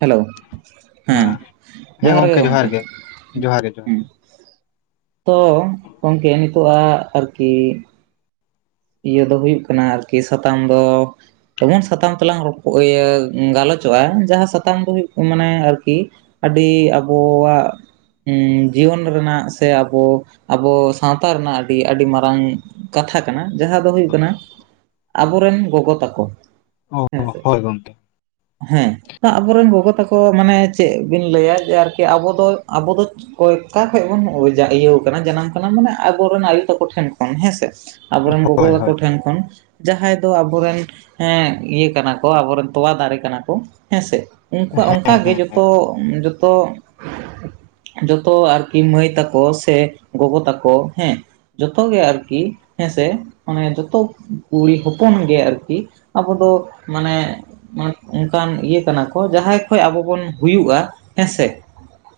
Hello ᱦᱮᱸ ᱡᱚᱦᱟᱨ ᱜᱮ ᱜᱚᱢᱠᱮ ᱾ ᱦᱩᱸ ᱡᱚᱦᱟᱨ ᱜᱮ ᱡᱚᱦᱟᱨ ᱦᱩᱸ, ᱜᱮ ᱛᱚ, ᱜᱚᱝᱠᱮ ᱱᱤᱛᱚᱜ-ᱟ ᱟᱨᱠᱤ ᱤᱭᱟᱹ ᱫᱚ ᱦᱩᱭᱩᱜ ᱠᱟᱱᱟ ᱟᱨᱠᱤ ᱥᱟᱛᱟᱢ ᱫᱚ ᱮᱢᱚᱱ ᱥᱟᱛᱟᱢ ᱛᱮᱞᱟᱝ ᱨᱚᱯ ᱤᱭᱟᱹ ᱜᱟᱞᱚᱪᱚᱜ-ᱟ ᱡᱟᱦᱟᱸ ᱥᱟᱛᱟᱢ ᱫᱚ ᱦᱩᱭᱩᱜ ᱢᱟᱱᱮ ᱟᱨᱠᱤ ᱟᱹᱰᱤ ᱟᱵᱚᱣᱟᱜ ᱩᱸᱻ ᱡᱤᱭᱚᱱ ᱨᱮᱱᱟᱜ ᱥᱮ ᱟᱵᱚ ᱟᱵᱚ ᱥᱟᱶᱛᱟ ᱨᱮᱱᱟᱜ ᱟᱹᱰᱤ ᱟᱹᱰᱤ ᱢᱟᱨᱟᱝ ᱠᱟᱛᱷᱟ ᱠᱟᱱᱟ᱾ ᱡᱟᱦᱟᱸ ᱫᱚ ᱦᱩᱭᱩᱜ ᱠᱟᱱᱟ ᱟᱵᱚᱨᱮᱱ ᱜᱚᱜᱚ ᱛᱟᱠᱚ ᱚ ᱦᱮᱸ ᱥᱮ᱾ ᱦᱳᱭ ᱜᱚᱝᱠᱮ ᱦᱮᱸ᱾ ᱟᱵᱚᱨᱮᱱ ᱜᱚᱜᱚ ᱛᱟᱠᱚ ᱢᱟᱱᱮ ᱪᱮᱫ ᱵᱤᱱ ᱞᱟᱹᱭᱟ ᱡᱮ ᱟᱨᱠᱤ ᱟᱵᱚ ᱫᱚ ᱟᱵᱚ ᱫᱚ ᱠᱚᱭᱛᱟ ᱠᱷᱚᱡ ᱵᱚᱱ ᱡᱟ ᱤᱭᱟᱹᱣ ᱠᱟᱱᱟ ᱡᱟᱱᱟᱢ ᱠᱟᱱᱟ ᱢᱟᱱᱮ ᱟᱵᱚᱨᱮᱱ ᱟᱭᱳ ᱛᱟᱠᱚ ᱴᱷᱮᱱ ᱠᱷᱚᱱ ᱦᱮᱸ ᱥᱮ᱾ ᱟᱵᱚᱨᱮᱱ ᱜᱚᱜᱚ ᱦᱳᱭ ᱛᱟᱠᱚ ᱦᱳᱭ ᱴᱷᱮᱱ ᱠᱷᱚᱱ᱾ ᱡᱟᱦᱟᱸᱭ ᱫᱚ ᱟᱵᱚᱨᱮᱱ ᱦᱮᱸ ᱤᱭᱟᱹ ᱠᱟᱱᱟ ᱠᱚ, ᱟᱵᱚᱨᱮᱱ ᱛᱚᱣᱟ ᱫᱟᱨᱮ ᱠᱟᱱᱟ ᱠᱚ ᱦᱮᱸ ᱥᱮ᱾ ᱩᱝᱠᱩᱣᱟᱜ ᱚᱝᱠᱟ ᱦᱮᱸ ᱜᱮ ᱦᱮᱸ ᱦᱮᱸ ᱡᱚᱛᱚ ᱡᱚᱛᱚ ᱡᱚᱛᱚ ᱟᱨᱠᱤ ᱢᱟᱹᱭ ᱛᱟᱠᱚ ᱥᱮ ᱜᱚᱜᱚ ᱛᱟᱠᱚ ᱦᱮᱸ᱾ ᱡᱚᱛᱚ ᱜᱮ ᱟᱨᱠᱤ᱾ ᱦᱮᱸ ᱥᱮ ᱢᱟᱱᱮ ᱡᱚᱛᱚ ᱠᱩᱲᱤ ᱦᱚᱯᱚᱱ ᱜᱮ ᱟᱨᱠᱤ ᱟᱵᱚ ᱫᱚ ᱢᱟᱱᱮ ᱢᱟᱱᱮ ᱚᱝᱠᱟᱱ ᱤᱭᱟᱹ ᱠᱟᱱᱟ ᱠᱚ ᱡᱟᱦᱟᱸᱭ ᱠᱷᱚᱡ ᱟᱵᱚ ᱵᱚᱱ ᱦᱩᱭᱩᱜ-ᱟ ᱦᱮᱸ ᱥᱮ᱾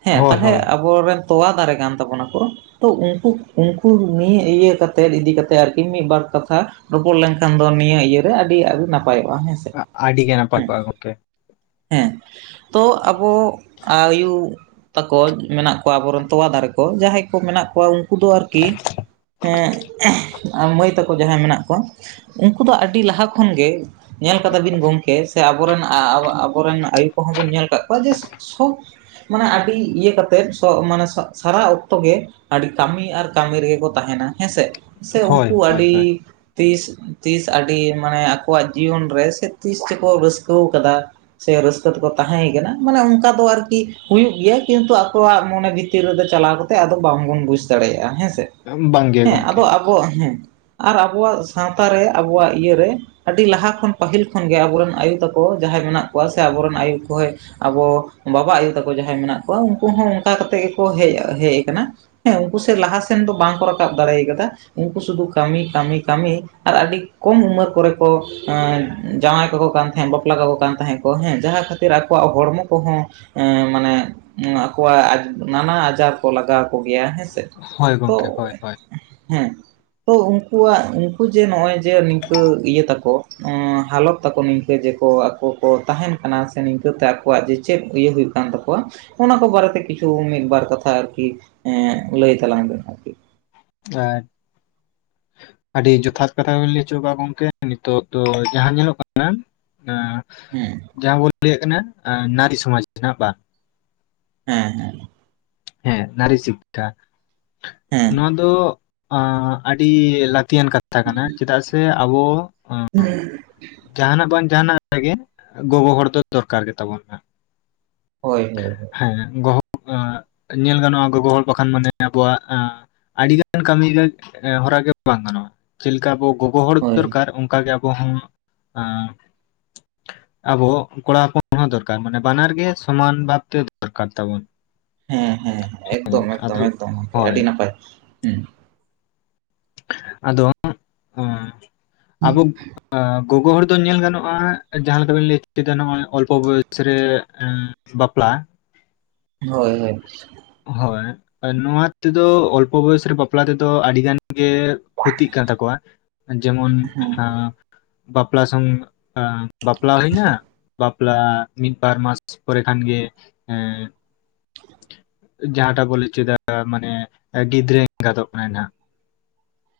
ᱦᱮᱸ ᱦᱳᱭ ᱛᱟᱞᱦᱮ ᱦᱳᱭ ᱦᱳᱭ, ᱟᱵᱚᱨᱮᱱ ᱛᱚᱣᱟ ᱫᱟᱨᱮ ᱠᱟᱱ ᱛᱟᱵᱚᱱᱟᱠᱚ ᱛᱚ, ᱩᱝᱠᱩ ᱩᱝᱠᱩ ᱱᱤᱭᱟᱹ ᱤᱭᱟᱹ ᱠᱟᱛᱮᱫ ᱤᱫᱤ ᱠᱟᱛᱮᱫ ᱟᱨᱠᱤ ᱢᱤᱫ ᱵᱟᱨ ᱠᱟᱛᱷᱟ ᱨᱚᱯᱚᱲ ᱞᱮᱱᱠᱷᱟᱱ ᱫᱚ ᱱᱤᱭᱟᱹ ᱤᱭᱟᱹ ᱨᱮ ᱟᱹᱰᱤ ᱟᱹᱰᱤ ᱱᱟᱯᱟᱭᱚᱜ-ᱟ ᱦᱮᱸ ᱥᱮ᱾ ᱟᱹᱰᱤ ᱜᱮ ᱱᱟᱯᱟᱭ ᱠᱚᱜ-ᱟ ᱜᱚᱝᱠᱮ᱾ ᱦᱮᱸ ᱛᱚ ᱟᱵᱚ ᱟᱭᱩ ᱛᱟᱠᱚ ᱢᱮᱱᱟᱜ ᱠᱚᱣᱟ ᱟᱵᱚᱨᱮᱱ ᱛᱚᱣᱟ ᱫᱟᱨᱮ ᱠᱚ ᱡᱟᱦᱟᱸᱭ ᱠᱚ ᱢᱮᱱᱟᱜ ᱠᱚᱣᱟ ᱩᱝ ᱠᱩ ᱫᱚ ᱟᱨᱠᱤ ᱦᱮᱸ ᱟ ᱢᱟᱹᱭ ᱛᱟᱠᱚ ᱡᱟᱦᱟᱸᱭ ᱢᱮᱱᱟᱜ ᱠᱚᱣᱟ, ᱩᱝᱠᱩ ᱫᱚ ᱟᱹᱰᱤ ᱞᱟᱦᱟ ᱠᱷᱚᱱᱜᱮ ᱧᱮᱞ ᱠᱟᱫᱟ ᱵᱤᱱ ᱜᱚᱝᱠᱮ ᱥᱮ ᱟᱵᱚᱨᱮᱱ ᱟ ᱟᱵᱚᱨᱮᱱ ᱟᱭᱩ ᱠᱚᱦᱚᱸ ᱵᱤᱱ ᱧᱮᱞ ᱠᱟᱜ ᱠᱚᱣᱟ ᱡᱮ ᱥᱚ ᱢᱟᱱᱮ ᱟᱹᱰᱤ ᱤᱭᱟᱹ ᱠᱟᱛᱮᱫ ᱥᱚᱜ ᱢᱟᱱᱮ ᱥᱟ ᱥᱟᱨᱟ ᱚᱠᱛᱚ ᱜᱮ ᱟᱹᱰᱤ ᱠᱟᱹᱢᱤ ᱟᱨ ᱠᱟᱹᱢᱤ ᱨᱮᱜᱮ ᱠᱚ ᱛᱟᱸᱦᱮᱱᱟ ᱦᱮᱸ ᱥᱮ᱾ ᱥᱮ ᱦᱳᱭ ᱩᱝᱠᱩ ᱦᱳᱭ ᱦᱳᱭ ᱟᱹᱰᱤ ᱛᱤᱥ ᱛᱤᱥ ᱟᱹᱰᱤ ᱢᱟᱱᱮ ᱟᱠᱚᱣᱟᱜ ᱡᱤᱭᱚᱱ ᱨᱮ ᱥᱮ ᱛᱤᱥ ᱪᱚᱠᱚ ᱨᱟᱹᱥᱠᱟᱹᱣ ᱠᱟᱫᱟ᱾ ᱥᱮ ᱨᱟᱹᱥᱠᱟᱹ ᱛᱮᱠᱚ ᱛᱟᱦᱮᱸᱭ ᱠᱟᱱᱟ᱾ ᱢᱟᱱᱮ ᱚᱱᱠᱟ ᱫᱚ ᱟᱨᱠᱤ ᱦᱩᱭᱩᱜ ᱜᱮᱭᱟ ᱠᱤᱱᱛᱩ ᱟᱠᱚᱣᱟᱜ ᱢᱚᱱᱮ ᱵᱷᱤᱛᱤᱨ ᱨᱮᱫᱚ ᱪᱟᱞᱟᱣ ᱠᱟᱛᱮᱜ ᱟᱫᱚ ᱵᱟᱝᱵᱚᱱ ᱵᱩᱡ ᱫᱟᱲᱮᱭᱟᱜ-ᱟ ᱦᱮᱸ ᱥᱮ᱾ ᱵᱟᱝᱜᱮ ᱦᱮᱸ ᱜᱚᱝᱠᱮ ᱟᱫᱚ ᱟᱵᱚ ᱦᱮᱸ ᱟᱨ ᱟᱵᱚᱣᱟᱜ ᱥᱟᱶᱛᱟ ᱨᱮ, ᱟᱵᱚᱣᱟᱜ ᱤᱭᱟᱹᱨᱮ ᱟᱹᱰᱤ ᱞᱟᱦᱟ ᱠᱷᱚᱱ ᱯᱟᱹᱦᱤᱞ ᱠᱷᱚᱱᱜᱮ ᱟᱵᱚᱨᱮᱱ ᱟᱭᱳ ᱛᱟᱠᱚ ᱡᱟᱦᱟᱸᱭ ᱢᱮᱱᱟᱜ ᱠᱚᱣᱟ᱾ ᱥᱮ ᱟᱵᱚᱨᱮᱱ ᱟᱭᱳ ᱠᱚ ᱦᱳᱭ ᱟᱵᱚ ᱵᱟᱵᱟ ᱟᱭᱳ ᱛᱟᱠᱚ ᱡᱟᱦᱟᱸᱭ ᱢᱮᱱᱟᱜ ᱠᱚᱣᱟ ᱩᱝᱠᱩ ᱦᱚᱸ ᱚᱝᱠᱟ ᱠᱟᱛᱮᱜ ᱜᱮᱠᱚ ᱦᱮᱜ ᱦᱮᱜ ᱠᱟᱱᱟ᱾ ᱦᱮᱸ ᱩᱝᱠᱩ ᱥᱮ ᱞᱟᱦᱟ ᱥᱮᱱ ᱫᱚ ᱵᱟᱝᱠᱚ ᱨᱟᱠᱟᱵ ᱫᱟᱲᱮᱭ ᱠᱟᱫᱟ᱾ ᱩᱝᱠᱩ ᱥᱩᱫᱩ ᱠᱟᱹᱢᱤ ᱠᱟᱹᱢᱤ ᱠᱟᱹᱢᱤ᱾ ᱟᱨ ᱟᱹᱰᱤ ᱠᱚᱢ ᱩᱢᱮᱹᱨ ᱠᱚᱨᱮ ᱠᱚ ᱮᱸᱻ ᱡᱟᱶᱟᱭ ᱠᱟᱠᱚ ᱠᱟᱱ ᱛᱟᱦᱮᱸᱜ, ᱵᱟᱯᱞᱟ ᱠᱟᱠᱚ ᱠᱟᱱ ᱛᱟᱦᱮᱸᱜ ᱠᱚ ᱦᱮᱸ᱾ ᱡᱟᱦᱟᱸ ᱠᱷᱟᱹᱛᱤᱨ ᱟᱠᱚᱣᱟᱜ ᱦᱚᱲᱢᱚ ᱠᱚᱦᱚᱸ ᱮᱸᱻ ᱢᱟᱱᱮ ᱟᱠᱚᱣᱟᱜ ᱱᱟᱱᱟ ᱟᱡᱟᱨ ᱠᱚ ᱞᱟᱜᱟᱣ ᱠᱚ ᱜᱮᱭᱟ ᱦᱮᱸ ᱥᱮ᱾ ᱦᱳᱭ ᱛᱚ ᱜᱚᱝᱠᱮ ᱦᱳᱭ ᱦᱳᱭ ᱦᱩᱸ᱾ ᱛᱚ ᱩᱝᱠᱩᱣᱟᱜ ᱩᱝᱠᱩ ᱡᱮ ᱱᱚᱜ-ᱚᱭ ᱡᱮ ᱱᱤᱝᱠᱟᱹ ᱤᱭᱟᱹ ᱛᱟᱠᱚ, ᱮᱸᱻ ᱦᱟᱞᱚᱛ ᱛᱟᱠᱚ ᱱᱤᱝᱠᱟᱹ ᱡᱮᱠᱚ ᱟᱠᱚ ᱠᱚ ᱛᱟᱦᱮᱱ ᱠᱟᱱᱟ᱾ ᱥᱮ ᱱᱤᱝᱠᱟᱹᱛᱮ ᱟᱠᱚᱣᱟᱜ ᱡᱮ ᱪᱮᱫ ᱤᱭᱟᱹ ᱦᱩᱭᱩᱜ ᱠᱟᱱ ᱛᱟᱠᱚᱣᱟ᱾ ᱚᱱᱟ ᱠᱚ ᱵᱟᱨᱮᱛᱮ ᱠᱤᱪᱷᱩ ᱢᱤᱫᱵᱟᱨ ᱠᱟᱛᱷᱟ ᱟᱨᱠᱤ ᱞᱟᱹᱭ ᱛᱟᱞᱟᱝ ᱵᱮᱱ ᱟᱨᱠᱤ᱾ [unintelligible] ᱟᱹᱰᱤ ᱡᱚᱛᱷᱟᱛ ᱠᱟᱛᱷᱟ ᱜᱮᱵᱤᱱ ᱞᱟᱹᱭ ᱦᱚᱪᱚ ᱠᱟᱜ-ᱟ ᱜᱚᱝᱠᱮ, ᱱᱤᱛᱚᱜ ᱫᱚ ᱡᱟᱦᱟᱸ ᱧᱮᱞᱚᱜ ᱠᱟᱱᱟ ᱦᱮᱸ᱾ ᱦᱩᱸ᱾ ᱡᱟᱦᱟᱸ ᱵᱚᱱ ᱞᱟᱹᱭᱟᱜ ᱠᱟᱱᱟ ᱱᱟᱨᱤ ᱥᱚᱢᱟᱡᱽ ᱨᱮᱱᱟᱜ ᱵᱟᱝ᱾ ᱦᱮᱸ ᱦᱮᱸ ᱾ ᱦᱮᱸ ᱱᱟᱨᱤ ᱥᱤᱠᱠᱷᱟ ᱾ ᱦᱮᱸ [inaudible] ᱱᱚᱣᱟ ᱫᱚᱻ ᱟᱸ ᱟᱹᱰᱤ ᱞᱟᱹᱛᱤᱭᱟᱱ ᱠᱟᱛᱷᱟ ᱠᱟᱱᱟ, ᱪᱮᱫᱟᱜ ᱥᱮ ᱟᱵᱚ [inaudible] ᱡᱟᱦᱟᱸᱱᱟᱜ ᱵᱟᱝ ᱡᱟᱦᱟᱸᱱᱟᱜ ᱨᱮᱜᱮ ᱜᱚᱜᱚ ᱦᱚᱲ ᱫᱚ ᱫᱚᱨᱠᱟᱨ ᱜᱮ ᱛᱟᱵᱚᱱ ᱦᱟᱜ ᱾ ᱦᱳᱭ ᱦᱳᱭ ᱦᱳᱭ ᱾ ᱜᱚᱦᱚ ᱟᱸ ᱧᱮᱞ ᱜᱟᱱᱚᱜ-ᱟ ᱜᱚᱜᱚ ᱦᱚᱲ ᱵᱟᱠᱷᱟᱱ ᱢᱟᱱᱮ ᱟᱵᱚᱣᱟᱜ ᱟᱹᱰᱤᱜᱟᱱ ᱠᱟᱹᱢᱤ ᱜᱮ, ᱦᱚᱨᱟ ᱜᱮ ᱵᱟᱝ ᱜᱟᱱᱚᱜ-ᱟ᱾ ᱪᱮᱜ ᱞᱮᱠᱟ ᱟᱵᱚ ᱜᱚᱜᱚ ᱦᱚᱲ ᱦᱳᱭ ᱫᱚᱨᱠᱟᱨ ᱚᱝᱠᱟ ᱜᱮ ᱟ ᱵᱚ ᱦᱚᱸ ᱟᱸ ᱟᱵᱚ ᱦᱚ ᱠᱚᱲᱟ ᱦᱚᱯᱚᱱ ᱦᱚᱸ ᱫᱚᱨᱠᱟᱨ, ᱢᱟᱱᱮ ᱵᱟᱱᱟᱨ ᱜᱮ ᱥᱚᱢᱟᱱ ᱵᱷᱟᱵᱛᱮ ᱫᱚᱨᱠᱟᱨ ᱛᱟᱵᱚᱱ᱾ ᱦᱮᱸ ᱦᱮᱸ ᱦᱮᱸ ᱮᱠᱫᱚᱢ ᱟᱫᱚ ᱮᱠᱫᱚᱢ ᱮᱠᱫᱚᱢ ᱦᱳᱭ ᱟᱹᱰᱤ ᱱᱟᱯᱟᱭ ᱾ [inaudible] ᱦᱩᱸ᱾ ᱟᱫᱚ ᱚᱸ [inaudible] ᱟᱵᱚ ᱜᱚᱜᱚ ᱦᱚᱲ ᱫᱚ ᱧᱮᱞ ᱜᱟᱱᱚᱜ-ᱟ, ᱡᱟᱦᱟᱸ ᱞᱮᱠᱟᱵᱮᱱ ᱞᱟᱹᱭ ᱦᱚᱪᱚᱭ ᱮᱫᱟ ᱱᱚᱜᱚᱭ ᱚᱞᱯᱚ ᱵᱚᱭᱮᱥ ᱨᱮ ᱵᱟᱯᱞᱟ᱾ [inaudible] ᱦᱳᱭ ᱦᱳᱭ ᱾ ᱦᱳᱭ ᱾ ᱱᱚᱣᱟ ᱛᱮᱫᱚ ᱚᱞᱯᱚ ᱵᱚᱭᱚᱥ ᱨᱮ ᱵᱟᱯᱞᱟ ᱨᱮᱫᱚ ᱟᱹᱰᱤ ᱜᱟᱱ ᱜᱮ ᱠᱷᱚᱛᱤᱜ ᱠᱟᱱ ᱛᱟᱠᱚᱣᱟ᱾ ᱡᱮᱢᱚᱱ ᱦᱮᱸ ᱟ ᱵᱟᱯᱞᱟ ᱥᱚᱝ ᱟ ᱵᱟᱯᱞᱟ ᱦᱩᱭ ᱮᱱᱟ᱾ ᱵᱟᱯ ᱞᱟ ᱢᱤᱫ ᱵᱟᱨ ᱢᱟᱥ ᱯᱚᱨᱮ ᱠᱷᱟᱱ ᱜᱮ ᱮᱸ ᱡᱟᱦᱟᱸᱴᱟᱜ ᱵᱚ ᱞᱟᱹᱭ ᱚᱪᱚᱭ ᱮᱫᱟ ᱢᱟᱱᱮ ᱜᱤᱫᱽᱨᱟᱹ ᱮᱸᱜᱟᱛᱚᱜ ᱠᱟᱱᱟᱭ ᱱᱟᱜ᱾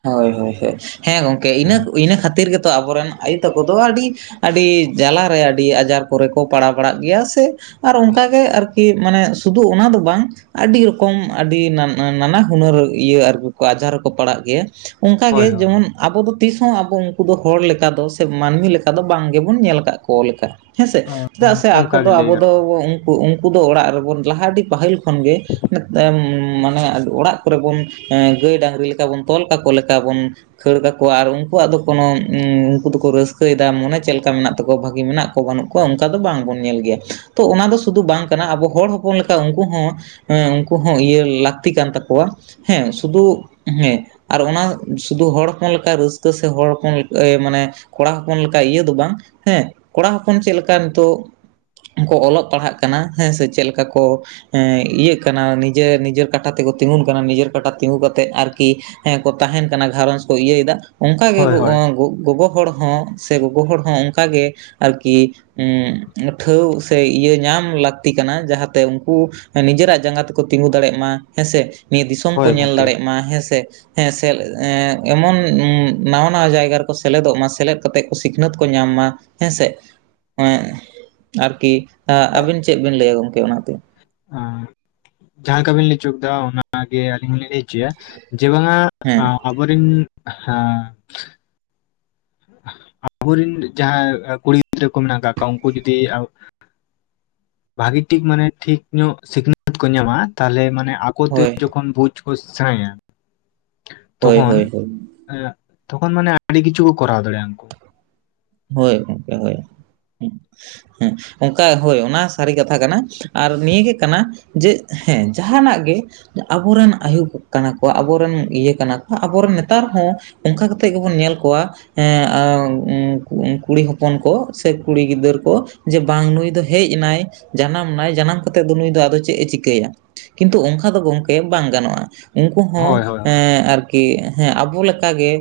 ᱦᱳᱭ ᱦᱳᱭ ᱦᱳᱭ ᱾ ᱦᱮᱸ ᱜᱚᱝᱠᱮ ᱤᱱᱟᱹ ᱦᱮᱸ ᱤᱱᱟᱹ ᱠᱷᱟᱹᱛᱤᱨ ᱜᱮᱛᱚ ᱟᱵᱚᱨᱮᱱ ᱟᱭᱳ ᱛᱟᱠᱚ ᱫᱚ ᱟᱹᱰᱤ ᱟᱹᱰᱤ ᱡᱟᱞᱟ ᱨᱮ, ᱟᱹᱰᱤ ᱟᱡᱟᱨ ᱠᱚᱨᱮ ᱠᱚ ᱯᱟᱲᱟᱣ ᱵᱟᱲᱟᱜ ᱜᱮᱭᱟ ᱥᱮ ᱟᱨ ᱚᱱᱠᱟᱜᱮ ᱟᱨᱠᱤ ᱢᱟᱱᱮ ᱥᱩᱫᱩ ᱚᱱᱟ ᱫᱚ ᱵᱟᱝ ᱟᱹᱰᱤ ᱨᱚᱠᱚᱢ ᱟᱹᱰᱤ ᱱᱟᱱᱟ ᱦᱩᱱᱟᱹᱨ ᱤᱭᱟᱹ ᱟᱨ ᱟᱡᱟᱨ ᱨᱮᱠᱚ ᱯᱟᱲᱟᱜ ᱜᱮᱭᱟ ᱾ ᱚᱱᱠᱟ ᱜᱮ ᱦᱳᱭ ᱦᱳᱭ ᱡᱮᱢᱚᱱ ᱟᱵᱚ ᱫᱚ ᱛᱤᱥᱦᱚᱸ ᱟᱵᱚ ᱩᱱᱠᱩ ᱫᱚ ᱦᱚᱲ ᱞᱮᱠᱟ ᱫᱚ ᱥᱮ ᱢᱟᱹᱱᱢᱤ ᱞᱮᱠᱟ ᱫᱚ ᱵᱟᱝ ᱜᱮᱵᱚᱱ ᱧᱮᱞ ᱟᱠᱟᱫ ᱠᱚ ᱞᱮᱠᱟ ᱾ ᱦᱮᱸᱥᱮ ᱾ ᱪᱮᱫᱟᱜ ᱥᱮ ᱟᱠᱚ ᱚᱱᱠᱟ ᱫᱚ ᱜᱮ ᱞᱟᱹᱭ ᱟᱵᱚ ᱫᱚ ᱜᱟᱱᱚᱜᱼᱟ ᱩᱱᱠᱩ ᱫᱚ ᱚᱲᱟᱜ ᱨᱮᱵᱚᱱ ᱞᱟᱦᱟ ᱟᱹᱰᱤ ᱯᱟᱹᱦᱤᱞ ᱠᱷᱚᱱ ᱜᱮ ᱢᱟᱱᱮ ᱚᱲᱟᱜ ᱠᱚᱨᱮ ᱵᱚᱱ ᱜᱟᱹᱭ ᱰᱟᱝᱨᱤ ᱞᱮᱠᱟ ᱵᱚᱱ ᱛᱚᱞ ᱠᱟᱠᱚ ᱞᱮᱠᱟ ᱵᱚᱱ ᱠᱷᱟᱹᱲ ᱠᱟᱠᱚᱣᱟ ᱾ ᱟᱨ ᱩᱱᱠᱩᱣᱟᱜ ᱫᱚ ᱠᱳᱱᱳ ᱩᱱᱠᱩ ᱫᱚᱠᱚ ᱨᱟᱹᱥᱠᱟᱹᱭᱮᱫᱟ ᱢᱚᱱᱮ ᱪᱮᱫ ᱞᱮᱠᱟ ᱢᱮᱱᱟᱜ ᱛᱟᱠᱚᱣᱟ ᱵᱷᱟᱹᱜᱤ ᱢᱮᱱᱟᱜ ᱵᱟᱹᱱᱩᱜ ᱠᱚᱣᱟ ᱚᱱᱠᱟ ᱫᱚ ᱵᱟᱝᱵᱚᱱ ᱧᱮᱞ ᱜᱮᱭᱟ ᱾ ᱛᱚ ᱚᱱᱟ ᱫᱚ ᱥᱩᱫᱩ ᱵᱟᱝ ᱠᱟᱱᱟ ᱟᱵᱚ ᱦᱚᱲ ᱦᱚᱯᱚᱱ ᱞᱮᱠᱟ ᱩᱱᱠᱩ ᱦᱚᱸ ᱦᱮᱸ ᱩᱱᱠᱩ ᱦᱚᱸ ᱤᱭᱟᱹ ᱞᱟᱹᱠᱛᱤ ᱠᱟᱱ ᱛᱟᱠᱚᱣᱟ ᱾ ᱦᱮᱸ ᱥᱩᱫᱩ ᱦᱮᱸ ᱟᱨ ᱚᱱᱟ ᱥᱩᱫᱩ ᱦᱚᱲ ᱦᱚᱯᱚᱱ ᱞᱮᱠᱟ ᱨᱟᱹᱥᱠᱟᱹ ᱥᱮ ᱦᱚᱲ ᱦᱚᱯᱚᱱ ᱢᱟᱱᱮ ᱠᱚᱲᱟ ᱦᱚᱯᱚᱱ ᱞᱮᱠᱟ ᱤᱭᱟᱹ ᱫᱚ ᱵᱟᱝ ᱦᱮᱸ ᱾ ᱠᱚᱲᱟ ᱦᱚᱯᱚᱱ ᱪᱮᱫ ᱞᱮᱠᱟ ᱱᱤᱛᱚᱜ ᱠᱚ ᱚᱞᱚᱜ ᱯᱟᱲᱦᱟᱜ ᱠᱟᱱᱟ ᱦᱮᱸ ᱥᱮ, ᱪᱮᱫ ᱞᱮᱠᱟ ᱠᱚ ᱮᱜ ᱤᱭᱟᱹᱜ ᱠᱟᱱᱟ ᱱᱤᱡᱮᱨ ᱱᱤᱡᱮᱨ ᱠᱟᱴᱟ ᱛᱮᱠᱚ ᱛᱤᱸᱜᱩᱱ ᱠᱟᱱᱟ, ᱱᱤᱡᱮᱨ ᱠᱟᱴᱟ ᱛᱤᱸᱜᱩ ᱠᱟᱛᱮᱜ ᱟᱨᱠᱤ ᱦᱮᱸ ᱠᱚ ᱛᱟᱦᱮᱱ ᱠᱟᱱᱟ ᱜᱷᱟᱨᱚᱸᱡᱽ ᱠᱚ ᱤᱭᱟᱹᱭᱮᱫᱟ, ᱚᱱᱠᱟ ᱜᱮ ᱦᱳᱭ ᱦᱳᱭ ᱜᱚᱜᱚ ᱦᱚᱲ ᱦᱚᱸ ᱥᱮ ᱜᱚᱜᱚ ᱦᱚᱲ ᱦᱚᱸ ᱚᱱᱠᱟ ᱜᱮ ᱟᱨᱠᱤ ᱦᱩᱸ ᱾ ᱴᱷᱟᱹᱣ ᱥᱮ ᱤᱭᱟᱹ ᱧᱟᱢ ᱞᱟᱹᱠᱛᱤ ᱠᱟᱱᱟ ᱡᱟᱦᱟᱸᱛᱮ ᱩᱱᱠᱩ ᱱᱤᱡᱮᱨᱟᱜ ᱡᱟᱸᱜᱟ ᱛᱮᱠᱚ ᱛᱤᱸᱜᱩ ᱫᱟᱲᱮᱭᱟᱜ ᱢᱟ ᱦᱮᱸ ᱥᱮ ᱾ ᱱᱤᱭᱟᱹ ᱫᱤᱥᱚᱢ ᱠᱚ ᱦᱳᱭ ᱧᱮᱞ ᱜᱚᱝᱠᱮ ᱫᱟᱲᱮᱭᱟᱜ ᱢᱟ ᱦᱮᱸ ᱥᱮ ᱾ ᱦᱮᱸ ᱥᱮ ᱮᱢᱚᱱ ᱱᱟᱣᱟ ᱱᱟᱣᱟ ᱡᱟᱭᱜᱟ ᱨᱮᱠᱚ ᱥᱮᱞᱮᱫᱚᱜ ᱢᱟ ᱥᱮᱞᱮᱫ ᱠᱟᱛᱮᱜ ᱠᱚ ᱥᱤᱠᱷᱱᱟᱹᱛ ᱠᱚ ᱧᱟᱢ ᱢᱟ ᱾ ᱦᱮᱸᱥᱮ ᱾ ᱮᱸ ᱟᱨᱠᱤ ᱟᱹᱵᱤᱱ ᱪᱮᱫ ᱵᱤᱱ ᱞᱟᱹᱭᱟ ᱜᱚᱝᱠᱮ ᱚᱱᱟᱛᱮ? ᱟᱸ [inaudible] ᱡᱟᱦᱟᱸ ᱞᱮᱠᱟᱵᱤᱱ ᱞᱟᱹᱭᱪᱚ ᱮᱫᱟ ᱚᱱᱟᱜᱮ ᱟᱹᱞᱤᱧ ᱦᱚᱞᱤᱧ ᱞᱟᱹᱭ ᱦᱚᱪᱚᱭᱟ ᱡᱮ ᱵᱟᱝᱟ ᱦᱮᱸ ᱟᱵᱚᱨᱤᱱ [inaudible] ᱦᱮᱸ ᱟᱵᱚᱨᱮᱱ ᱡᱟᱦᱟᱸᱭ ᱠᱩᱲᱤ ᱜᱤᱫᱽᱨᱟᱹ ᱠᱚ ᱢᱮᱱᱟᱜ ᱠᱟᱜ ᱠᱚᱣᱟ ᱩᱱᱠᱩ ᱡᱩᱚᱫᱤ ᱟᱵ ᱵᱷᱟᱜᱤ ᱴᱷᱤᱠ ᱢᱟᱱᱮ ᱴᱷᱤᱠ ᱧᱚᱜ ᱥᱤᱠᱷᱱᱟᱹᱛ ᱠᱚ ᱧᱟᱢᱟ ᱛᱟᱦᱚᱞᱮ ᱢᱟᱱᱮ ᱟᱯ ᱠᱚᱛᱮ ᱦᱳᱭ ᱡᱚᱠᱷᱚᱱ ᱵᱷᱩᱡᱽ ᱠᱚ ᱥᱮᱬᱟᱭᱟ ᱦᱳᱭ ᱛᱚᱠᱷᱚᱱ ᱦᱳᱭ ᱦᱳᱭ ᱮᱜ ᱛᱚᱠᱷᱚᱱ ᱢᱟᱱᱮ ᱟᱹᱰᱤ ᱠᱤᱪᱷᱩ ᱠᱚ ᱠᱚᱨᱟᱣ ᱫᱟᱲᱮᱭᱟᱜᱼᱟ ᱩᱱᱠᱩ᱾ ᱦᱳᱭ ᱜᱚᱝᱠᱮ ᱦᱳᱭ ᱚᱱᱠᱟ ᱦᱳᱭ ᱚᱱᱟ ᱥᱟᱹᱨᱤ ᱠᱟᱛᱷᱟ ᱠᱟᱱᱟ᱾ ᱟᱨ ᱱᱤᱭᱟᱹ ᱜᱮ ᱠᱟᱱᱟ ᱡᱮ ᱦᱮᱸ ᱡᱟᱦᱟᱱᱟᱜ ᱜᱮ ᱟᱵᱚᱨᱮᱱ ᱟᱭᱳ ᱠᱟᱱᱟ ᱠᱚ ᱟᱵᱚᱨᱮᱱ ᱤᱭᱟᱹ ᱠᱟᱱᱟ ᱠᱚ ᱟᱵᱚᱨᱮᱱ ᱱᱮᱛᱟᱨ ᱦᱚᱸ ᱚᱱᱠᱟ ᱠᱟᱛᱮᱜ ᱜᱮᱵᱚᱱ ᱧᱮᱞ ᱠᱚᱣᱟ ᱦᱮᱸ ᱟᱣ ᱩᱸ ᱠᱩᱲᱤ ᱦᱚᱯᱚᱱ ᱠᱚ ᱥᱮ ᱠᱩᱲᱤ ᱜᱤᱫᱟᱹᱨ ᱠᱚ ᱡᱮ ᱵᱟᱝ ᱱᱩᱭ ᱫᱚ ᱦᱮᱡ ᱮᱱᱟᱭ ᱡᱟᱱᱟᱢ ᱱᱟᱭ ᱡᱟᱱᱟᱢ ᱠᱟᱛᱮᱫ ᱫᱚ ᱱᱩᱭ ᱫᱚ ᱟᱫᱚ ᱪᱮᱫ ᱮ ᱪᱤᱠᱟᱹᱭᱟ ᱠᱤᱱᱛᱩ ᱚᱱᱠᱟ ᱫᱚ ᱜᱚᱝᱠᱮ ᱵᱟᱝ ᱜᱟᱱᱚᱜᱼᱟ᱾ ᱩᱱᱠᱩ ᱦᱚᱸ ᱦᱳᱭ ᱦᱳᱭ ᱦᱳᱭ ᱮᱸ ᱟᱨᱠᱤ ᱠᱤ ᱦᱮᱸ ᱟᱵᱚ ᱞᱮᱠ ᱜᱮᱸ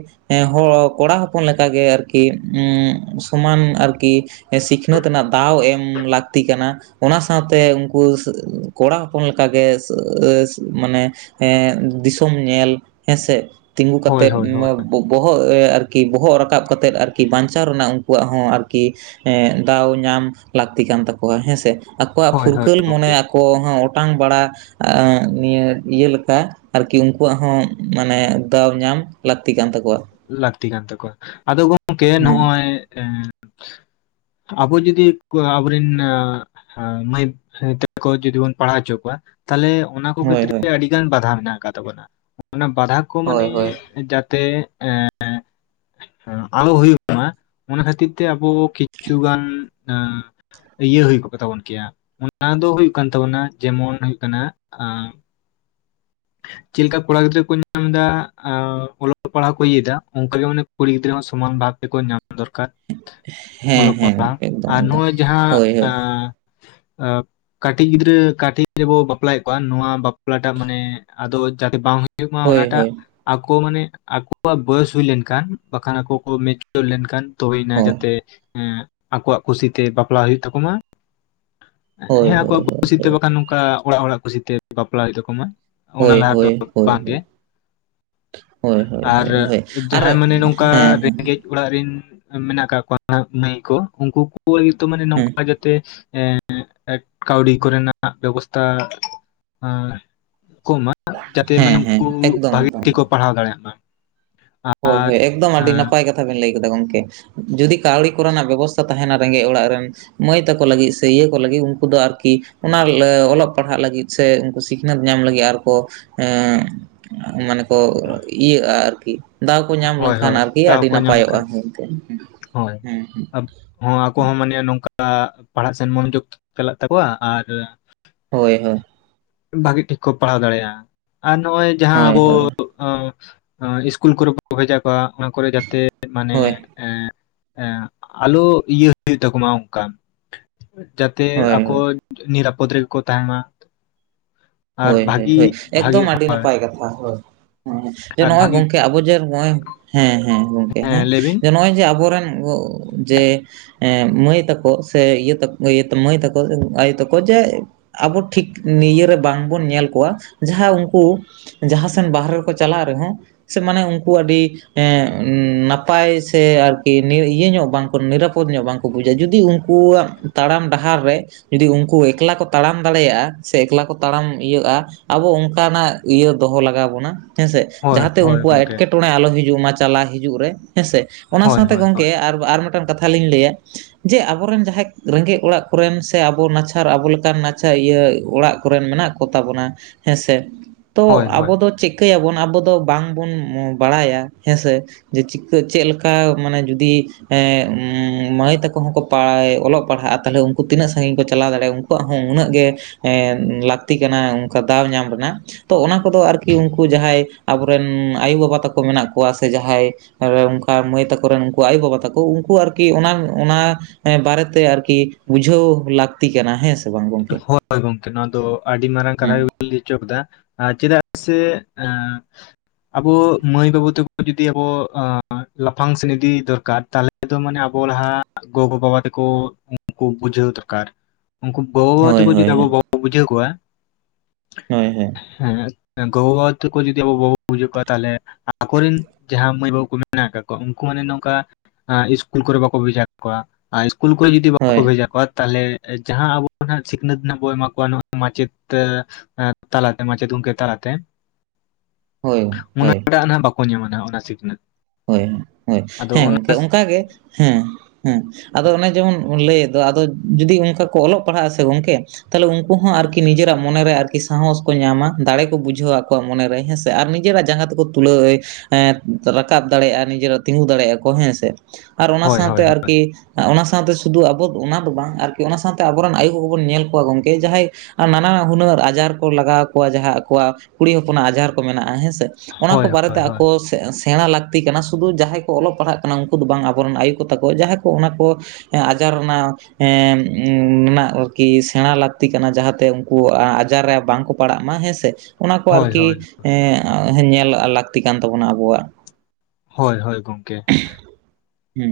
ᱦᱚᱲ ᱠᱚᱲᱟ ᱦᱚᱯᱚᱱ ᱞᱮᱠᱟᱜ ᱜᱮ ᱟᱨᱠᱤ ᱩᱸ ᱥᱚᱢᱟᱱ ᱟᱨᱠᱤ ᱥᱤᱠᱷᱱᱟᱹᱛ ᱨᱮᱱᱟᱜ ᱫᱟᱣ ᱮᱢ ᱞᱟᱹᱠᱛᱤ ᱠᱟᱱᱟ᱾ ᱚᱱᱟ ᱥᱟᱶᱛᱮ ᱩᱱᱠᱩ ᱠᱚᱲᱟ ᱦᱚᱯᱚᱱ ᱞᱮᱠᱟ ᱜᱮ ᱢᱟᱱᱮ ᱮᱸ ᱫᱤᱥᱚᱢ ᱧᱮᱞ ᱦᱮᱸᱥᱮ ᱛᱤᱸᱜᱩ ᱦᱳᱭ ᱠᱟᱛᱮᱫ ᱦᱳᱭ ᱦᱳᱭ ᱵᱚᱦᱚᱜ ᱟᱨᱠᱤ ᱵᱚᱦᱚᱜ ᱨᱟᱠᱟᱵ ᱠᱟᱛᱮᱫ ᱟᱨᱠᱤ ᱠᱤ ᱵᱟᱧᱪᱟᱣ ᱨᱮᱱᱟᱜ ᱩᱱᱠᱩᱣᱟᱜ ᱦᱚᱸ ᱟᱨᱠᱤ ᱮ ᱫᱟᱣ ᱧᱟᱢ ᱞᱟᱹᱠᱛᱤ ᱠᱟᱱ ᱛᱟᱠᱚᱣᱟ ᱦᱮᱸᱥᱮ᱾ ᱟᱠᱚᱣᱟᱜ ᱦᱳᱭ ᱦᱳᱭ ᱯᱷᱩᱨᱜᱟᱹᱞ ᱢᱚᱱᱮ ᱜᱚᱝᱠᱮ ᱟᱠᱚ ᱦᱚᱸ ᱚᱴᱟᱝ ᱵᱟᱲᱟ ᱱᱤᱭᱟᱹ ᱤᱭᱟᱹ ᱞᱮᱠᱟ ᱟᱨᱠᱤ ᱩᱱᱠᱩᱣᱟᱜ ᱦᱚᱸ ᱢᱟᱱᱮ ᱫᱟᱣ ᱧᱟᱢ ᱞᱟᱹᱠᱛᱤ ᱠᱟᱱ ᱛᱟᱠᱚᱣᱟ ᱞᱟᱹᱠᱛᱤ ᱠᱟᱱ ᱛᱟᱠᱚᱣᱟ ᱟᱫᱚ ᱜᱚᱝᱠᱮ ᱦᱮᱸ ᱱᱚᱜᱼᱚᱭ ᱮ ᱟᱵᱚ ᱡᱩᱫᱤ ᱠᱚ ᱟᱵᱚᱨᱮᱱ ᱟ ᱦᱟᱸ ᱢᱟᱹᱭ ᱛᱚᱠᱚ ᱡᱩᱫᱤ ᱵᱚᱱ ᱯᱟᱲᱦᱟᱣ ᱪᱚ ᱠᱚᱣᱟ ᱛᱟᱦᱚᱞᱮ ᱚᱱᱟ ᱠᱚ ᱦᱳᱭ ᱠᱷᱟᱛᱤᱨ ᱦᱳᱭ ᱜᱮ ᱟᱹᱰᱤ ᱜᱟᱱ ᱵᱟᱫᱷᱟ ᱢᱮᱱᱟᱜ ᱠᱟᱫ ᱛᱟᱵᱚᱱᱟ ᱚᱱᱟ ᱵᱟᱫᱷᱟ ᱠᱩ ᱢᱟᱱᱮ ᱦᱳᱭ ᱦᱳᱭ ᱡᱟᱛᱮ ᱮ ᱮ ᱟᱞᱚ ᱦᱩᱭᱩᱜ ᱢᱟ ᱚᱱᱟ ᱠᱷᱟᱹᱛᱤᱨ ᱛᱮ ᱟᱵᱚ ᱠᱤᱪᱷᱩ ᱜᱟᱱ ᱟᱸ ᱤᱭᱟᱹ ᱦᱩᱭ ᱠᱚᱜ ᱛᱟᱵᱚᱱ ᱠᱮᱭᱟ ᱚᱱᱟ ᱫᱚ ᱦᱩᱭᱩᱜ ᱠᱟᱱ ᱛᱟᱵᱚᱱᱟ ᱡᱮᱢᱚᱱ ᱦᱩᱭᱩᱜ ᱠᱟᱱᱟ ᱟ ᱪᱮᱫ ᱞᱮᱠᱟ ᱠᱚᱲᱟ ᱜᱤᱫᱽᱨᱟᱹ ᱠᱚ ᱧᱟᱢ ᱫᱟ ᱚᱞᱚᱜ ᱯᱟᱲᱦᱟᱜ ᱠᱚ ᱤᱭᱟᱹᱭᱫᱟ ᱚᱱᱠᱟᱜᱮ ᱢᱟᱱᱮ ᱠᱩᱲᱤ ᱜᱤᱫᱽᱨᱟᱹ ᱦᱚᱸ ᱥᱚᱢᱟᱱ ᱵᱷᱟᱜ ᱛᱮᱠᱚ ᱧᱟᱢ ᱫᱚᱨᱠᱟᱨ᱾ ᱦᱮᱸ ᱚᱞᱚᱜ ᱦᱮᱸ ᱯᱟᱲᱦᱟᱜ ᱜᱚᱝᱠᱮ ᱮᱠᱫᱚᱢ ᱟᱨ ᱮᱠᱫᱚᱢ ᱱᱚᱜᱚᱭ ᱡᱟᱦᱟᱸ ᱦᱳᱭ ᱦᱳᱭ ᱟᱸ ᱠᱟᱹᱴᱤᱡ ᱜᱤᱫᱽᱨᱟᱹ ᱠᱟᱹᱴᱤᱡ ᱨᱮᱵᱚ ᱵᱟᱯᱞᱟᱭᱮᱫ ᱠᱚᱣᱟ ᱱᱚᱣᱟ ᱵᱟᱯᱞᱟᱴᱟᱜ ᱢᱟᱱᱮ ᱟᱫᱚ ᱡᱟᱛᱮ ᱵᱟᱝ ᱦᱩᱭᱩᱜ ᱢᱟ ᱦᱳᱭ ᱚᱱᱟᱴᱟᱜ ᱦᱳᱭ ᱟᱠᱚ ᱢᱟᱱᱮ ᱟᱠᱚᱣᱟᱜ ᱵᱚᱭᱚᱥ ᱦᱩᱭ ᱞᱮᱱᱠᱷᱟᱱ ᱵᱟᱠᱷᱟᱱ ᱟᱠᱚ ᱠᱚ ᱢᱮᱪᱩᱨ ᱞᱮᱱᱠᱷᱟᱱ ᱛᱚ ᱦᱩᱭᱱᱟ ᱡᱟᱛᱮ ᱮᱸ ᱟᱠᱚᱣᱟᱜ ᱠᱩᱥᱤᱛᱮ ᱵᱟᱯᱞᱟ ᱦᱩᱭᱩᱜ ᱛᱟᱠᱚ ᱢᱟ ᱦᱳᱭ ᱦᱮᱸ ᱦᱳᱭ ᱦᱳᱭ ᱟᱠᱚᱣᱟᱜ ᱠᱩᱥᱤᱛᱮ ᱵᱟᱠᱷᱟᱱ ᱱᱚᱝᱠᱟ ᱚᱲᱟᱜ ᱦᱚᱲᱟᱜ ᱠᱩᱥᱤᱛᱮ ᱵᱟᱯᱞᱟ ᱦᱩᱭᱩᱜ ᱛᱟᱠᱚᱢᱟ ᱚᱱᱟ ᱦᱳᱭ ᱦᱳᱭ ᱦᱳᱭ ᱦᱳᱭ ᱞᱟᱦᱟ ᱫᱚ ᱵᱟᱝ ᱜᱮ ᱦᱳᱭ ᱦᱳᱭ ᱟᱨ ᱦᱳᱭ ᱦᱳᱭ ᱟᱨ ᱡᱟᱦᱟᱸᱭ ᱢᱟᱱᱮ ᱱᱚᱝᱠᱟ ᱦᱮᱸ ᱦᱮᱸ ᱨᱮᱸᱜᱮᱡ ᱚᱲᱟᱜ ᱨᱤᱱ ᱢᱮᱱᱟᱜ ᱠᱟᱜ ᱠᱚᱣᱟ ᱢᱟᱹᱭ ᱠᱚ ᱩᱱᱠᱩ ᱠᱚᱭ ᱛᱚ ᱢᱟᱱᱮ ᱦᱮᱸ ᱱᱚᱝᱠᱟ ᱡᱮ ᱛᱮ ᱮᱸ ᱠᱟᱹᱣᱰᱤ ᱠᱚᱨᱮᱱᱟᱜ ᱵᱮᱵᱚᱥᱛᱟ ᱟᱸ ᱠᱚ ᱢᱟ ᱡᱟᱛᱮ ᱢᱟᱱᱮ ᱦᱮᱸ ᱦᱮᱸ ᱩᱱᱠᱩ ᱮᱠᱫᱚᱢ ᱵᱷᱟᱜᱤ ᱮᱠᱫᱚᱢ ᱛᱮᱠᱚ ᱯᱟᱲᱦᱟᱣ ᱫᱟᱲᱮᱭᱟᱜ ᱢᱟ᱾ ᱦᱳᱭ ᱦᱳᱭ ᱮᱠᱫᱚᱢ ᱟᱹᱰᱤ ᱱᱟᱯᱟᱭ ᱠᱟᱛᱷᱟ ᱵᱮᱱ ᱞᱟᱹᱭ ᱠᱮᱫᱟ ᱜᱚᱝᱠᱮ ᱡᱩᱫᱤ ᱠᱟᱹᱣᱲᱤ ᱠᱚᱨᱮᱱᱟᱜ ᱵᱮᱵᱚᱥᱛᱷᱟ ᱛᱟᱦᱮᱱᱟ ᱨᱮᱸᱜᱮᱡ ᱚᱲᱟᱜ ᱨᱮᱱ ᱢᱟᱹᱭ ᱛᱟᱠᱚ ᱞᱟᱹᱜᱤᱜ ᱥᱮ ᱤᱭᱟᱹ ᱠᱚ ᱞᱟᱹᱜᱤ ᱩᱱᱠᱩ ᱫᱚ ᱟᱨᱠᱤ ᱚᱱᱟ ᱞᱮ ᱚᱞᱚᱜ ᱯᱟᱲᱦᱟᱜ ᱞᱟᱹᱜᱤᱫ ᱥᱮ ᱥᱤᱠᱷᱱᱟᱹᱛ ᱧᱟᱢ ᱞᱟᱹᱜᱤᱜ ᱟᱨ ᱠᱚ ᱮᱜ ᱢᱟᱱᱮ ᱠᱚ ᱤᱭᱟᱹᱜᱼᱟ ᱟᱨ ᱠᱤ ᱦᱳᱭ ᱦᱳᱭ ᱫᱟᱣ ᱠᱚ ᱧᱟᱢ ᱠᱮᱠᱷᱟᱱ ᱢᱮᱱᱛᱮ ᱦᱳᱭ ᱦᱮᱸ ᱟᱵ ᱦᱚᱸ ᱟᱠᱚ ᱦᱚᱸ ᱢᱟᱱᱮ ᱱᱚᱝᱠᱟ ᱯᱟᱲᱦᱟᱜ ᱥᱮᱱ ᱢᱚᱱᱚᱡᱳᱜ ᱪᱟᱞᱟᱜ ᱛᱟᱠᱚᱣᱟ ᱟᱨ, ᱦᱳᱭ ᱦᱳᱭ, ᱵᱷᱟᱜᱤ ᱴᱷᱤᱠ ᱠᱚ ᱯᱟᱲᱦᱟᱣ ᱫᱟᱲᱮᱭᱟ ᱟᱨ ᱱᱚᱜᱼᱚᱭ ᱡᱟᱦᱟᱸ ᱦᱳᱭ ᱟᱵᱚ ᱦᱳᱭ ᱚᱸ ᱟᱸ ᱤᱥᱠᱩᱞ ᱠᱚᱨᱮ ᱵᱷᱮᱡᱟ ᱠᱚᱣᱟ ᱚᱱᱟ ᱠᱚᱨᱮ ᱡᱟᱛᱮ ᱢᱟᱱᱮ, ᱦᱳᱭ ᱮᱸ ᱮᱸ ᱟᱞᱳ ᱤᱭᱟᱹ [inaudible] ᱛᱟᱠᱚᱢᱟ ᱚᱱᱠᱟ᱾ ᱡᱟᱛᱮ ᱦᱳᱭ ᱟᱠᱚ ᱦᱳᱭ ᱱᱤᱨᱟᱯᱚᱫ ᱨᱮᱜᱮ ᱠᱚ ᱛᱟᱦᱮᱱ ᱢᱟ᱾ ᱟᱨ ᱦᱳᱭ ᱦᱳᱭ ᱵᱷᱟᱜᱤ ᱦᱳᱭ ᱵᱷᱟᱜᱤ ᱮᱠᱫᱚᱢ ᱟᱹᱰᱤ ᱱᱟᱯᱟᱭ ᱠᱟᱛᱷᱟ ᱦᱳᱭ [unintelligible] ᱡᱮ ᱟᱨ ᱱᱚᱜᱼᱚᱭ ᱵᱷᱟᱜᱤ ᱜᱚᱝᱠᱮ ᱟᱵᱚ ᱡᱮ [unintelligible] ᱦᱮᱸ ᱦᱮᱸ ᱜᱚᱝᱠᱮ ᱦᱮᱸ ᱡᱮ ᱱᱚᱜᱼᱚᱭ ᱡᱮ ᱟᱵᱚᱨᱮᱱ ᱜᱚ ᱡᱮ, ᱮᱸ ᱢᱟᱹᱭ ᱛᱟᱠᱚ ᱥᱮ ᱤᱭᱟᱹ ᱛᱟᱠ ᱤᱭᱟᱹᱛᱮ ᱢᱟᱹᱭ ᱛᱟᱠᱚ ᱟᱭᱳ ᱛᱟᱠᱚ ᱡᱟᱮ ᱟᱵᱚ ᱴᱷᱤᱠ ᱱᱤᱭᱟᱹ ᱨᱮ ᱵᱟᱝᱵᱚᱱ ᱧᱮᱞ ᱠᱚᱣᱟ ᱡᱟᱦᱟᱸ ᱩᱱᱠᱩ, ᱡᱟᱦᱟᱸ ᱥᱮᱱ ᱵᱟᱦᱟᱨᱮ ᱨᱮᱠᱚ ᱪᱟᱞᱟᱜ ᱨᱮᱦᱚᱸ ᱥᱮ ᱢᱟᱱᱮ ᱩᱱᱠᱩ ᱟᱹᱰᱤ, ᱦᱮᱸᱜ ᱱᱟᱯᱟᱭ ᱥᱮ ᱟᱨᱠᱤ ᱱᱤᱭᱟ. ᱤᱭᱟᱹ ᱧᱚᱜ ᱵᱟᱝ ᱱᱤᱨᱟᱯᱚᱫ ᱧᱚᱜ ᱵᱟᱝ ᱠᱚ ᱵᱩᱡᱟ ᱡᱩᱫᱤ ᱩᱱᱠᱩᱣᱟᱜ ᱛᱟᱲᱟᱢ ᱰᱟᱦᱟᱨ ᱨᱮ, ᱡᱩᱫᱤ ᱩᱱᱠᱩ ᱮᱠᱞᱟ ᱠᱚ ᱛᱟᱲᱟᱢ ᱫᱟᱲᱮᱭᱟᱜ-ᱟ ᱥᱮ ᱮᱠᱞᱟ ᱠᱚ ᱛᱟᱲᱟᱢ ᱤᱭᱟᱹᱟ ᱟᱵᱚ ᱚᱱᱠᱟᱱᱟᱜ ᱤᱭᱟᱹ ᱫᱚᱦᱚ ᱞᱟᱜᱟᱣ ᱵᱚᱱᱟ ᱦᱮᱸᱥᱮ ᱦᱳᱭ ᱡᱟᱦᱟᱸᱛᱮ ᱦᱳᱭ ᱩᱱᱠᱩᱣᱟᱜ ᱜᱚᱝᱠᱮ ᱮᱴᱠᱮ ᱴᱚᱬᱮ ᱟᱞᱚ ᱦᱤᱡᱩᱜ ᱢᱟ ᱪᱟᱞᱟ ᱦᱤᱡᱩᱜ ᱨᱮ ᱦᱮᱸᱥᱮ ᱚᱱᱟ ᱦᱳᱭ ᱥᱟᱶᱛᱮ ᱦᱳᱭ ᱦᱳᱭ ᱜᱚᱝᱠᱮ ᱟᱨ ᱟᱨ ᱢᱮᱫᱴᱮᱱ ᱠᱟᱛᱷᱟ ᱞᱤᱧ ᱞᱟᱹᱭᱟ᱾ ᱡᱮ ᱟᱵᱚᱨᱮᱱ ᱡᱟᱦᱟᱸᱭ ᱨᱮᱸᱜᱮᱡ ᱚᱲᱟᱜ ᱠᱚᱨᱮᱱ ᱥᱮ ᱟᱵᱚ ᱱᱟᱪᱷᱟᱨ ᱟᱵᱚ ᱞᱮᱠᱟᱱ ᱱᱟᱪᱷᱟ ᱤᱭᱟᱹ ᱚᱲᱟᱜ ᱠᱚᱨᱮᱱ ᱢᱮᱱᱟᱜ ᱠᱚ ᱛᱟᱵᱚᱱᱟ ᱦᱮᱸᱥᱮ ᱛᱚ ᱦᱳᱭ ᱦᱳᱭ ᱟᱵᱚ ᱫᱚ ᱪᱮᱜ ᱠᱟᱹᱭᱟᱵᱚᱱ ᱟᱵᱚ ᱫᱚ ᱵᱟᱝᱵᱚᱱ ᱵᱟᱲᱟᱭᱟ ᱦᱮᱸᱥᱮ᱾ ᱡᱮ ᱪᱤᱠᱟᱹ ᱪᱮ ᱞᱮᱠᱟ ᱢᱟᱱᱮ ᱡᱩᱫᱤ, ᱮᱸ ᱩᱢ ᱢᱟᱹᱭ ᱛᱟᱹᱠᱚ ᱦᱚᱸᱠᱚ ᱯᱟᱭ ᱚᱞᱚᱜ ᱯᱟᱲᱦᱟᱜᱼᱟ ᱛᱟᱦᱞᱮ ᱩᱱᱠᱩ ᱛᱤᱱᱟᱹᱜ ᱥᱟᱺᱜᱤᱧ ᱠᱚ ᱪᱟᱞᱟᱣ ᱫᱟᱲᱮᱭᱟᱜᱼᱟ ᱩᱱ ᱠᱚᱣᱟᱜ ᱦᱚᱸ ᱩᱱᱟᱹᱜ ᱜᱮ ᱮᱸ ᱞᱟᱠᱛᱤ ᱠᱟᱱᱟ ᱚᱱᱠᱟ ᱫᱟᱣ ᱧᱟᱢ ᱨᱮᱱᱟᱜ᱾ ᱛᱚ ᱚᱱᱟ ᱠᱚᱫᱚ ᱟᱨᱠᱤ ᱩᱱᱠᱩ ᱡᱟᱦᱟᱸᱭ ᱟᱵᱚᱨᱮᱱ ᱟᱭᱩ ᱵᱟᱵᱟ ᱛᱟᱠᱚ ᱢᱮᱱᱟᱜ ᱠᱚᱣᱟ ᱥᱮ ᱡᱟᱦᱟᱸᱭ, ᱟᱨᱮ ᱚᱱᱠᱟ ᱢᱟᱹᱭ ᱛᱟᱠᱚ ᱨᱮᱱ ᱩᱱᱠᱩ ᱟᱭᱩ ᱵᱟᱵᱟ ᱛᱟᱠᱚ ᱩᱱᱠᱩ ᱟᱨᱠᱤ ᱚᱱᱟ ᱚᱱᱟ, ᱦᱮᱸ ᱵᱟᱨᱮᱛᱮ ᱟᱨᱠᱤ ᱵᱩᱡᱷᱟᱹᱣ ᱞᱟᱠᱛᱤ ᱠᱟᱱᱟ ᱦᱮᱸ ᱥᱮ ᱵᱟᱝ ᱜᱚᱝᱠᱮ? ᱦᱳᱭ ᱜᱚᱝᱠᱮ ᱱᱚᱣᱟ ᱫᱚ ᱟᱹᱰᱤ ᱢᱟᱨᱟᱝ ᱠᱟᱛᱷᱟ ᱦᱩᱸ ᱜᱮ ᱵᱮᱱ ᱞᱮᱹ ᱦᱚᱪᱚ ᱠᱮᱫᱟ ᱪᱮᱫᱟᱜ ᱥᱮ ᱮᱸ, ᱟᱵᱚ ᱢᱟᱹᱭ ᱵᱟᱹᱵᱩ [inaudible] ᱡᱩᱫᱤ ᱟᱵᱚ ᱟᱸ ᱞᱟᱯᱷᱟᱝ ᱥᱮᱜ ᱤᱫᱤ ᱫᱚᱨᱠᱟᱨ ᱛᱟᱦᱞᱮ, ᱫᱚ ᱢᱟᱱᱮ ᱟᱵᱚ ᱞᱟᱦᱟ ᱜᱚᱜᱚ ᱵᱟᱵᱟ ᱛᱟᱠᱚ ᱩᱱᱠᱩ ᱵᱩᱡᱷᱟᱹᱣ ᱫᱚᱨᱠᱟᱨ ᱩᱱᱠᱩ, ᱜᱚᱜᱚ ᱵᱟᱵᱟ ᱦᱳᱭ ᱛᱟᱹᱠᱚ ᱡᱩᱫᱤ ᱦᱳᱭ ᱟᱵᱚ ᱦᱳᱭ [inaudible] ᱵᱩᱡᱷᱟᱹᱣ ᱠᱚᱣᱟ᱾ ᱦᱮᱸ ᱦᱮᱸ, ᱦᱮᱸ ᱜᱚᱜᱚ ᱵᱟᱵᱟ ᱛᱟᱹᱠᱩ ᱡᱩᱫᱤ ᱟᱵᱚ ᱵᱟᱵᱚ ᱵᱩᱡᱷᱟᱹ ᱠᱚᱣᱟ ᱛᱟᱦᱞᱮ, ᱟᱠᱚᱨᱮᱱ ᱡᱟᱦᱟᱸ ᱢᱟᱹᱭ ᱵᱟᱹᱵᱩ ᱠᱚ ᱢᱮᱱᱟᱜ ᱟᱠᱟᱫ ᱠᱚᱣᱟ ᱩᱱᱠᱩ ᱢᱟᱱᱮ ᱱᱚᱝᱠᱟ ᱤᱥᱠᱩᱞ ᱠᱚᱨᱮ ᱵᱟᱠᱚ ᱵᱷᱮᱡᱟ ᱟᱨ ᱠᱩᱞ ᱠᱚᱨᱮ ᱡᱩᱫᱤ ᱵᱟᱠᱚ ᱦᱳᱭ ᱵᱷᱮᱡᱟ ᱠᱚᱣᱟ ᱛᱟᱦᱞᱮ ᱡᱟᱦᱟᱸ ᱟᱵᱚ, ᱱᱟᱦᱟᱜ ᱥᱤᱠᱷᱱᱟᱹᱛ ᱨᱮᱱᱟᱜ ᱵᱚᱭ ᱮᱢᱟ ᱠᱚᱣᱟ ᱢᱟᱪᱮᱫ ᱛᱮ ᱛᱟᱞᱟᱛᱮ ᱢᱟᱪᱮᱫ ᱜᱚᱝᱠᱮ ᱛᱟᱞᱟᱛᱮ᱾ [inaudible] ᱦᱳᱭ [inaudible] ᱵᱟᱠᱚ ᱧᱟᱢᱟ ᱱᱟᱜ ᱚᱱᱟ ᱥᱤᱠᱷᱱᱟᱹᱛ᱾ ᱦᱳᱭ ᱦᱳᱭ ᱟᱫᱚ ᱦᱮᱸ ᱚᱱᱟ ᱜᱚᱝᱠᱮ ᱚᱱᱠᱟᱜ ᱜᱮ ᱦᱮᱸ᱾ ᱦᱮᱸ ᱟᱫᱚ ᱚᱱᱮ ᱡᱮᱢᱚᱱ ᱞᱟᱹᱭ ᱫᱚ ᱟᱫᱚ ᱡᱩᱫᱤ ᱚᱱᱠᱟ ᱠᱚ ᱚᱞᱚᱜ ᱯᱟᱲᱦᱟᱜᱼᱟ ᱥᱮ ᱜᱚᱝᱠᱮ, ᱛᱟᱦᱞᱮ ᱩᱱᱠᱩ ᱦᱚᱸ ᱟᱨᱠᱤ ᱱᱤᱡᱮᱨᱟᱜ ᱢᱚᱱᱮᱨᱮ ᱟᱨᱠᱤ ᱥᱟᱦᱚᱥ ᱠᱚ ᱧᱟᱢᱟ ᱫᱟᱲᱮ ᱠᱚ ᱵᱩᱡᱷᱟᱹᱣᱟ ᱟᱠᱚᱣᱟᱜ ᱢᱚᱱᱮᱨᱮ ᱦᱮᱸᱥ ᱟᱨ ᱱᱤᱡᱮᱨᱟᱜ ᱡᱟᱸᱦᱟ ᱛᱮᱠᱚ ᱛᱩᱞᱟᱹᱣᱮ ᱮ ᱨᱟ ᱠᱟᱵ ᱫᱟᱲᱮᱭᱟᱜᱼᱟ ᱱᱤᱡᱮᱨᱟᱜ ᱛᱤᱸᱜᱩ ᱫᱟᱲᱮᱭᱟᱜᱼᱟ ᱠᱚ ᱦᱮᱸᱥᱮ ᱟᱨ ᱚᱱᱟ ᱦᱳᱭ ᱥᱟᱶ ᱦᱳᱭ ᱛᱮ ᱦᱳᱭ ᱟᱨᱠᱤ, ᱚᱱᱟ ᱥᱟᱶ ᱛᱮ ᱥᱩᱫᱷᱩ ᱟᱵᱚ ᱚᱱᱟ ᱫᱚ ᱵᱟᱝ ᱟᱨᱠᱤ ᱚᱱᱟ ᱥᱟᱶᱛᱮ ᱟᱵᱚᱨᱮᱱ ᱟᱭᱩ ᱠᱚᱵᱚᱱ ᱧᱮᱞ ᱠᱚᱣᱟ ᱜᱚᱢᱠᱮ ᱡᱟᱦᱟᱸᱭ, ᱟᱨ ᱱᱟᱱᱟ ᱦᱩᱱᱟᱹᱨ ᱟᱡᱟᱨ ᱠᱚ ᱞᱟᱜᱟᱣ ᱠᱚᱣᱟ ᱡᱟᱦᱟᱸ ᱟᱠᱚᱣᱟᱜ ᱠᱩᱲᱤ ᱦᱚᱯᱚᱱᱟᱜ ᱟᱡᱟᱨ ᱠᱚ ᱢᱮᱱᱟᱜᱼᱟ ᱦᱮᱸ ᱥᱮ᱾ ᱚᱱᱟ ᱠᱚ ᱦᱳᱭ ᱵᱟᱨᱮᱛᱮ ᱦᱳᱭ ᱦᱳᱭ ᱟᱠᱚ ᱥᱮ ᱥᱮᱬᱟ ᱞᱟᱹᱠᱛᱤ ᱠᱟᱱᱟ ᱥᱩᱫᱩ ᱡᱟᱦᱟᱸᱭ ᱠᱚ ᱚᱞᱚᱜ ᱯᱟᱲᱦᱟᱜ ᱠᱟᱱᱟ ᱩᱱᱠᱩ ᱫᱚ ᱵᱟᱝ ᱟᱵᱚᱨᱮᱱ ᱟᱭᱩ ᱠᱚ ᱛᱟᱠᱚ ᱡᱟᱦᱟᱸᱭ ᱠᱚ ᱚᱱᱟ ᱠᱚ ᱮᱸ ᱟᱡᱟᱨ ᱚᱱᱟ ᱦᱮᱸ ᱢᱮᱱᱟᱜ ᱟᱨᱠᱤ ᱥᱮᱬᱟ ᱞᱟᱹᱠᱛᱤ ᱠᱟᱱᱟ ᱡᱟᱦᱟᱸᱛᱮ ᱩᱱᱠᱩ ᱟ-ᱟᱡᱟᱨ ᱨᱮ ᱵᱟᱝᱠᱚ ᱯᱟᱲᱟᱜ ᱢᱟ ᱦᱮᱸᱥᱮ ᱚᱱᱟ ᱠᱚ ᱦᱳᱭ ᱟᱨᱠᱤ ᱦᱳᱭ ᱮᱸ ᱧᱮᱞ ᱞᱟᱹᱠᱛᱤ ᱠᱟᱱ ᱛᱟᱵᱚᱱᱟ ᱟᱵᱚᱣᱟᱜ᱾ ᱦᱳᱭ ᱦᱳᱭ ᱜᱚᱢᱠᱮ᱾ ᱦᱩᱸ᱾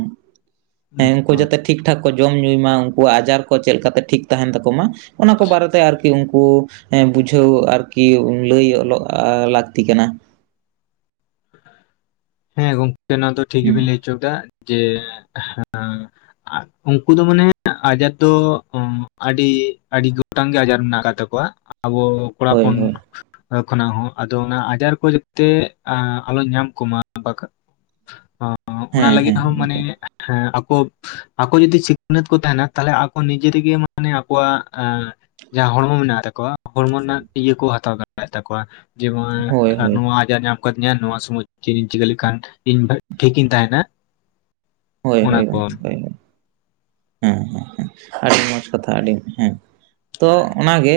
ᱦᱮᱸ ᱩᱱᱠᱩ ᱡᱟᱛᱮ ᱴᱷᱤᱠ ᱴᱷᱟᱠ ᱠᱚ ᱡᱚᱢ ᱧᱩᱭ ᱢᱟ, ᱩᱱᱠᱩᱣᱟᱜ ᱟᱡᱟᱨ ᱠᱚ ᱪᱮᱫ ᱞᱮᱠᱟᱛᱮ ᱴᱷᱤᱠ ᱛᱟᱦᱮᱱ ᱛᱟᱠᱚ ᱢᱟ ᱚᱱᱟ ᱠᱚ ᱵᱟᱨᱮᱛᱮ ᱟᱨᱠᱤ ᱠᱤ ᱩᱱᱠᱩ ᱮᱸ ᱵᱩᱡᱷᱟᱹᱣ ᱟᱨᱠᱤ ᱞᱟᱹᱭ ᱚᱞᱚᱜ ᱟ ᱞᱟᱹᱠᱛᱤ ᱠᱟᱱᱟ᱾ ᱦᱮᱸ ᱜᱚᱝᱠᱮ ᱱᱚᱣᱟ ᱫᱚ ᱴᱷᱤᱠ ᱜᱮᱵᱤᱱ ᱞᱟᱹᱭ ᱦᱚᱪᱚ ᱡᱮ ᱦᱟᱸ ᱩᱱᱠᱩ ᱫᱚ ᱢᱟᱱᱮ ᱟᱡᱟᱨ ᱫᱚ ᱚᱸ ᱟᱹᱰᱤ ᱟᱹᱰᱤ ᱜᱚᱴᱟᱝ ᱜᱮ ᱟᱡᱟᱨ ᱢᱮᱱᱟᱜ ᱟᱠᱟᱫ ᱛᱟᱠᱚᱣᱟ᱾ ᱟᱵᱚ ᱠᱚᱲᱟ ᱦᱳᱭ ᱦᱚᱯᱚᱱ ᱦᱳᱭ ᱠᱷᱚᱱᱟᱜ ᱦᱚᱸ ᱟᱫᱚ ᱚᱱᱟ ᱟᱡᱟᱨ ᱠᱚ ᱡᱟᱛᱮ ᱟᱸ ᱟᱞᱚᱧ ᱧᱟᱢ ᱠᱚᱢᱟ᱾ [unintelligible] ᱚᱱᱟ ᱦᱮᱸ ᱞᱟᱹᱜᱤᱫ ᱦᱮᱸ ᱦᱚᱸ ᱢᱟᱱᱮ ᱦᱮᱸ ᱟᱠᱚ ᱟᱠᱚ ᱡᱚᱫᱤ ᱥᱤᱠᱷᱱᱟᱹᱛ ᱠᱚ ᱛᱟᱦᱮᱱᱟ ᱛᱟᱦᱞᱮ ᱟᱠᱚ ᱱᱤᱡᱮᱜᱮ ᱢᱟᱱᱮ ᱟᱠᱚᱣᱟᱜ ᱟᱸ ᱡᱟᱦᱟᱸ ᱦᱚᱲᱢᱚ ᱢᱮᱱᱟᱜ ᱛᱟᱠᱚᱣᱟ ᱦᱚᱲᱢᱚ ᱨᱮᱱᱟᱜ ᱤᱭᱟᱹ ᱠᱚ ᱦᱟᱛᱟᱣ ᱫᱟᱲᱮᱭᱮᱜ ᱛᱟᱠᱚᱣᱟ ᱡᱮᱢᱚᱱ ᱦᱳᱭ ᱦᱳᱭ ᱱᱚᱣᱟ ᱟᱡᱟᱨ ᱧᱟᱢ ᱠᱟᱹᱫᱤᱧᱟ ᱱᱚᱣᱟ ᱥᱚᱢᱚᱭ ᱪᱮᱫ ᱤᱧ ᱪᱤᱠᱟᱹ ᱞᱮᱠᱷᱟᱱ ᱤᱧ ᱵᱷᱟ ᱴᱷᱤᱠᱤᱧ ᱛᱟᱦᱮᱱᱟ᱾ ᱦᱳᱭ ᱚᱱᱟ ᱦᱳᱭ ᱠᱚ ᱜᱚᱢᱠᱮ ᱦᱳᱭ ᱦᱳᱭ᱾ ᱦᱮᱸ ᱦᱮᱸ ᱦᱮᱸ ᱟᱹᱰᱤ ᱢᱚᱸᱡᱽ ᱠᱟᱛᱷᱟ ᱟᱹᱰᱤ ᱦᱮᱸ ᱛᱚ ᱚᱱᱟᱜᱮ